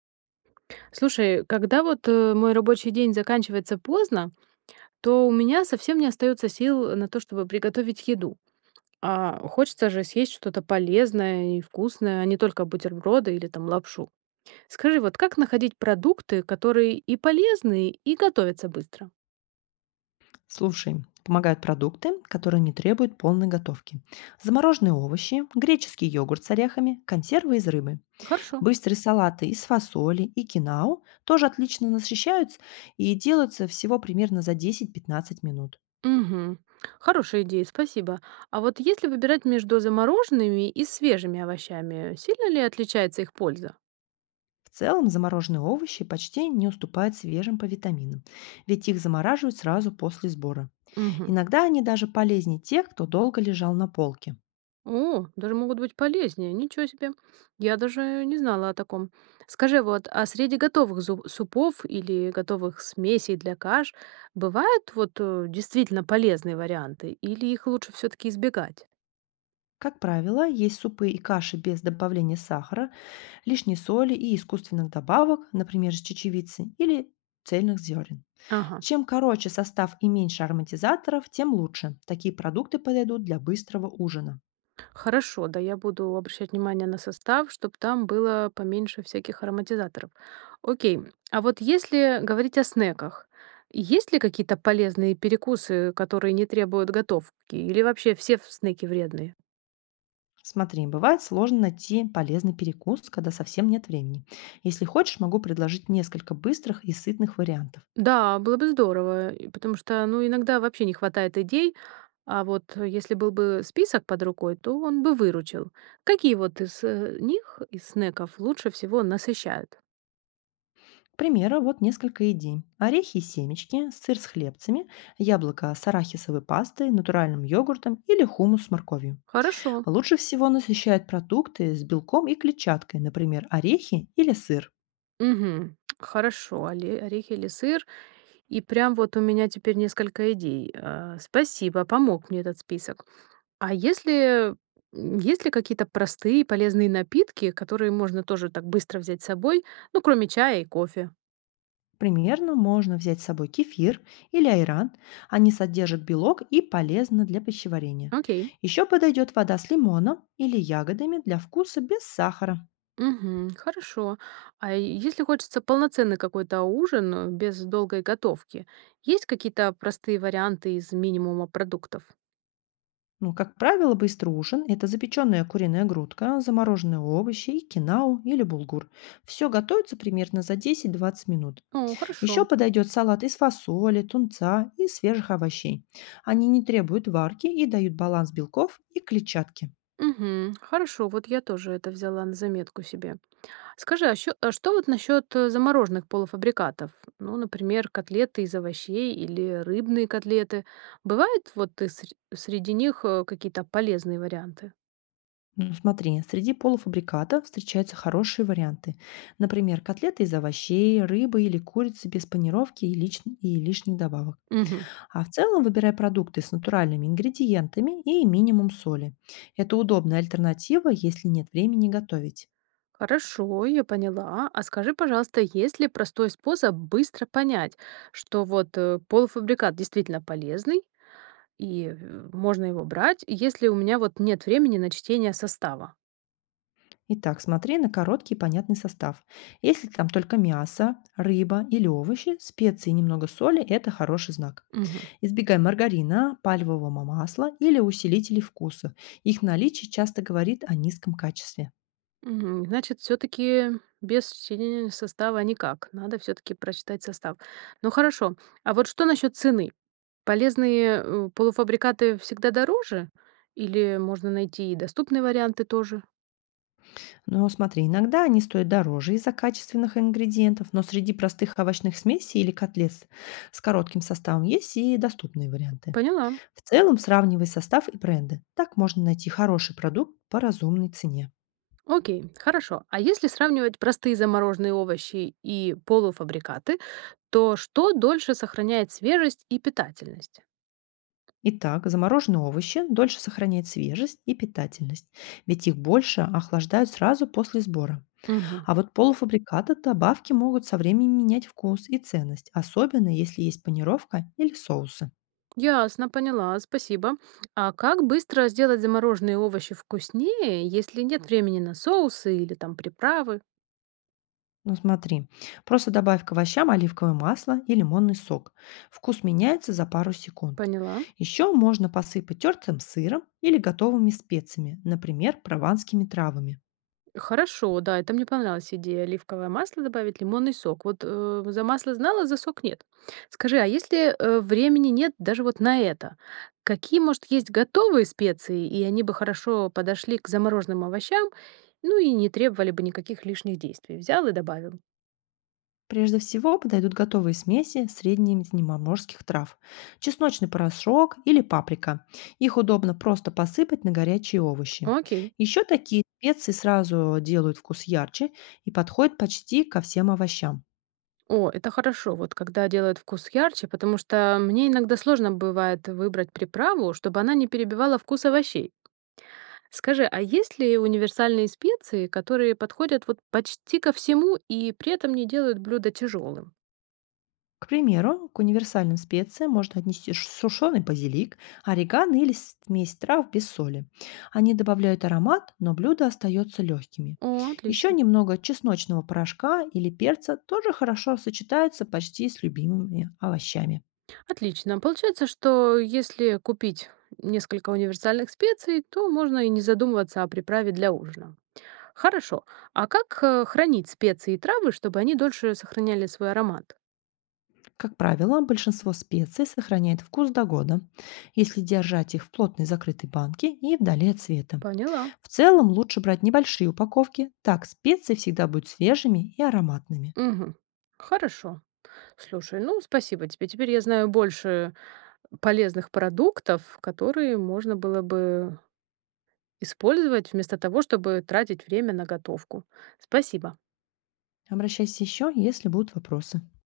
Слушай, когда вот мой рабочий день заканчивается поздно, то у меня совсем не остается сил на то, чтобы приготовить еду. А хочется же съесть что-то полезное и вкусное, а не только бутерброды или там лапшу. Скажи, вот как находить продукты, которые и полезные, и готовятся быстро? Слушай, помогают продукты, которые не требуют полной готовки. Замороженные овощи, греческий йогурт с орехами, консервы из рыбы. Хорошо. Быстрые салаты из фасоли и кинау тоже отлично насыщаются и делаются всего примерно за 10-15 минут. Угу. Хорошая идея, спасибо. А вот если выбирать между замороженными и свежими овощами, сильно ли отличается их польза? В целом замороженные овощи почти не уступают свежим по витаминам, ведь их замораживают сразу после сбора. Угу. Иногда они даже полезнее тех, кто долго лежал на полке. О, даже могут быть полезнее. Ничего себе. Я даже не знала о таком. Скажи, вот, а среди готовых супов или готовых смесей для каш бывают вот действительно полезные варианты, или их лучше все-таки избегать? Как правило, есть супы и каши без добавления сахара, лишней соли и искусственных добавок, например, из чечевицы или цельных зерен. Ага, Чем короче состав и меньше ароматизаторов, тем лучше. Такие продукты подойдут для быстрого ужина. хорошо, да, я буду обращать внимание на состав, чтобы там было поменьше всяких ароматизаторов. Окей, а вот если говорить о снеках, есть ли какие-то полезные перекусы, которые не требуют готовки, или вообще снеки вредные? Смотри, бывает сложно найти полезный перекус, когда совсем нет времени. Если хочешь, могу предложить несколько быстрых и сытных вариантов. Да, было бы здорово, и потому что, ну, иногда вообще не хватает идей, а вот если был бы список под рукой, то он бы выручил. Какие вот из них, из снеков, лучше всего насыщают? К примеру, вот несколько идей. Орехи и семечки, сыр с хлебцами, яблоко с арахисовой пастой, натуральным йогуртом или хумус с морковью. Хорошо. Лучше всего насыщают продукты с белком и клетчаткой, например, орехи или сыр. Мгм. Хорошо, орехи или сыр. И прям вот у меня теперь несколько идей. Спасибо, помог мне этот список. А если... Есть ли какие-то простые полезные напитки, которые можно тоже так быстро взять с собой, ну, кроме чая и кофе? Примерно можно взять с собой кефир или айран. Они содержат белок и полезны для пищеварения. Окей. Еще подойдет вода с лимоном или ягодами для вкуса без сахара. Мгм. Хорошо. А если хочется полноценный какой-то ужин без долгой готовки, есть какие-то простые варианты из минимума продуктов? Ну, как правило, быстрый ужин — это запеченная куриная грудка, замороженные овощи и кинау или булгур. Все готовится примерно за 10-20 минут. О, Еще хорошо. подойдет салат из фасоли, тунца и свежих овощей. Они не требуют варки и дают баланс белков и клетчатки. Мгм. Хорошо, вот я тоже это взяла на заметку себе. Скажи, а, а что вот насчет замороженных полуфабрикатов? Ну, например, котлеты из овощей или рыбные котлеты. Бывают вот и среди них какие-то полезные варианты? Ну, смотри, среди полуфабрикатов встречаются хорошие варианты. Например, котлеты из овощей, рыбы или курицы без панировки и, и лишних добавок. Мгм. А в целом выбирай продукты с натуральными ингредиентами и минимум соли. Это удобная альтернатива, если нет времени готовить. Хорошо, я поняла. А скажи, пожалуйста, есть ли простой способ быстро понять, что вот полуфабрикат действительно полезный и можно его брать, если у меня вот нет времени на чтение состава? Итак, смотри на короткий и понятный состав. Если там только мясо, рыба или овощи, специи и немного соли — это хороший знак. Мгм. Избегай маргарина, пальмового масла или усилителей вкуса. Их наличие часто говорит о низком качестве. Мгм. Значит, все-таки без чтения состава никак. Надо все-таки прочитать состав. Ну хорошо. А вот что насчет цены? Полезные полуфабрикаты всегда дороже? Или можно найти и доступные варианты тоже? Но смотри, иногда они стоят дороже из-за качественных ингредиентов, но среди простых овощных смесей или котлет с коротким составом есть и доступные варианты. Поняла. В целом сравнивай состав и бренды. Так можно найти хороший продукт по разумной цене. Окей, хорошо. А если сравнивать простые замороженные овощи и полуфабрикаты, то что дольше сохраняет свежесть и питательность? Итак, замороженные овощи дольше сохраняют свежесть и питательность, ведь их больше охлаждают сразу после сбора. Мгм. А вот полуфабрикаты, добавки могут со временем менять вкус и ценность, особенно если есть панировка или соусы. Ясно, поняла, спасибо. А как быстро сделать замороженные овощи вкуснее, если нет времени на соусы или там приправы? Ну смотри, просто добавь к овощам оливковое масло и лимонный сок. Вкус меняется за пару секунд. Поняла. Еще можно посыпать тертым сыром или готовыми специями, например, прованскими травами. Хорошо, да, это мне понравилась идея. Оливковое масло добавить, лимонный сок. Вот за масло знала, за сок нет. Скажи, а если времени нет даже вот на это, какие, может, есть готовые специи, и они бы хорошо подошли к замороженным овощам, ну и не требовали бы никаких лишних действий? Взял и добавил. Прежде всего подойдут готовые смеси среднеземноморских трав. Чесночный порошок или паприка. Их удобно просто посыпать на горячие овощи. Окей. Еще такие специи сразу делают вкус ярче и подходят почти ко всем овощам. О, это хорошо, вот когда делают вкус ярче, потому что мне иногда сложно бывает выбрать приправу, чтобы она не перебивала вкус овощей. Скажи, а есть ли универсальные специи, которые подходят вот почти ко всему и при этом не делают блюдо тяжелым? К примеру, к универсальным специям можно отнести сушеный базилик, орегано или смесь трав без соли. Они добавляют аромат, но блюдо остается легкими. О, Еще отлично. немного чесночного порошка или перца тоже хорошо сочетаются почти с любимыми овощами. Отлично. Получается, что если купить несколько универсальных специй, то можно и не задумываться о приправе для ужина. Хорошо. А как хранить специи и травы, чтобы они дольше сохраняли свой аромат? Как правило, большинство специй сохраняет вкус до года, если держать их в плотной закрытой банке и вдали от света. Поняла. В целом лучше брать небольшие упаковки, так специи всегда будут свежими и ароматными. Мгм. Хорошо. Слушай, ну спасибо тебе. Теперь я знаю больше полезных продуктов, которые можно было бы использовать вместо того, чтобы тратить время на готовку. Спасибо. Обращайся еще, если будут вопросы.